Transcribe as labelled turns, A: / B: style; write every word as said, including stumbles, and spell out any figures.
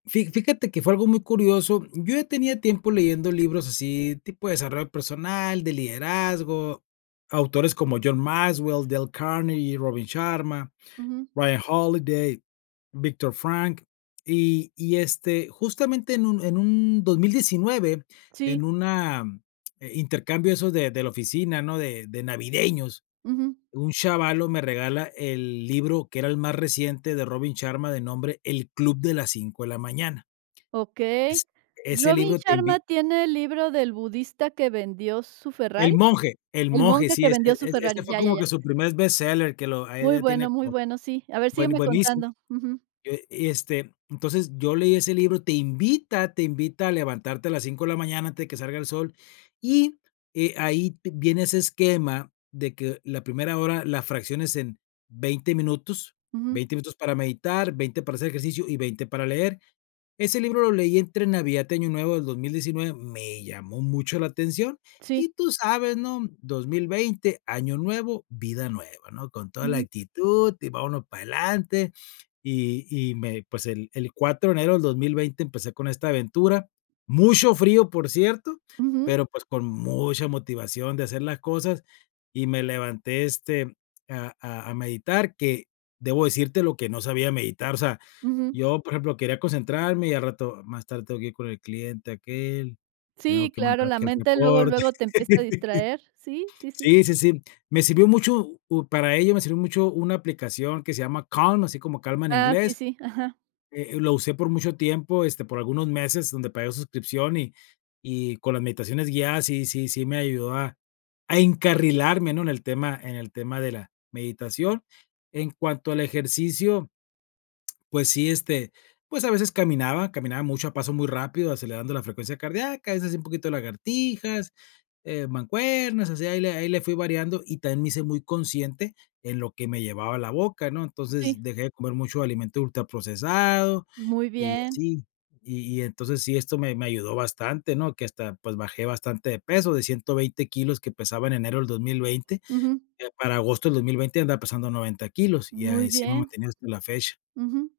A: Fi fíjate que fue algo muy curioso. Yo ya tenía tiempo leyendo libros así, tipo de desarrollo personal, de liderazgo. Autores como John Maxwell, Dale Carnegie, Robin Sharma,
B: Ujú.
A: Ryan Holiday, Viktor Frankl. Y y, este, justamente en un en un dos mil diecinueve, en
B: Sí.
A: una eh, intercambio de esos de de la oficina, ¿no? De de navideños,
B: Ujú.
A: un chavalo me regala el libro, que era el más reciente de Robin Sharma, de nombre El club de las cinco de la mañana. Es
B: Okey.
A: Ese
B: ¿Robin
A: libro te invi
B: Sharma tiene el libro del budista que vendió su
A: El
B: Ferrari?
A: monje. El
B: El
A: monje,
B: monje
A: sí.
B: que
A: Es-e
B: vendió su
A: ese
B: Ferrari.
A: fue
B: Ya, ya,
A: como
B: ya.
A: que su primer bestseller, que lo ahí
B: Muy
A: ya tiene
B: bueno, muy
A: como
B: bueno. Sí. A ver,
A: bue
B: sígueme
A: buenísimo.
B: contando. Ujú.
A: Eh, y, este, entonces, yo leí ese libro. Te invita te invita a levantarte a las cinco de la mañana antes de que salga el sol. Y, eh, ahí vi viene ese esquema de que la primera hora la fracciones en veinte minutos.
B: Ujú.
A: veinte minutos para meditar, veinte para hacer ejercicio y veinte para leer. Ese libro lo leí entre Navidad y Año Nuevo del dos mil diecinueve. Me llamó mucho la atención
B: Sí.
A: y tú sabes, ¿no? dos mil veinte, Año Nuevo, vida nueva, ¿no? Con toda la
B: Ujú.
A: actitud y vámonos para adelante. Y y me pues, el el cuatro de enero del dos mil veinte empecé con esta aventura. Mucho frío, por cierto,
B: Ujú.
A: pero, pues, con mucha motivación de hacer las cosas. Y me levanté, este, a a a meditar, que debo decírtelo que no sabía meditar. O sea,
B: Ujú.
A: yo, por ejemplo, quería concentrarme y al rato más tarde: "Tengo que ir con el cliente aquel, tengo
B: Sí,
A: que
B: claro.
A: mandar
B: La
A: aquel
B: mente luego
A: reporte."
B: luego te empieza a distraer. Sí. Sí, sí.
A: Sí, sí, sí. Me sirvió mucho, pu para ello me sirvió mucho una aplicación que se llama Calm, así como calma en
B: Ah, sí,
A: inglés,
B: sí. Ajá.
A: eh, lo usé por mucho tiempo, este, por algunos meses, donde pagué suscripción y y con las meditaciones guiadas sí sí sí me ayudó a a encarrilarme, ¿no? En el tema en el tema de la meditación. En cuanto al ejercicio, pues sí, este, pues a veces caminaba. Caminaba mucho, a paso muy rápido, acelerando la frecuencia cardíaca. A veces un poquito lagartijas, eh, mancuernas. Así ahí le ahí le fui variando. Y también me hice muy consciente en lo que me llevaba a la boca, ¿no? Entonces,
B: Sí.
A: dejé de comer mucho alimento ultraprocesado
B: Muy
A: y
B: bien.
A: así. Y y entonces sí, esto me me ayudó bastante, ¿no? Que hasta, pues bajé bastante de peso, de ciento veinte kilos que pesaba en enero del dos mil veinte,
B: Ujú.
A: que para agosto del dos mil veinte andaba pesando noventa kilos y,
B: Muy
A: así me he
B: bien.
A: mantenido hasta la fecha.
B: Ujú.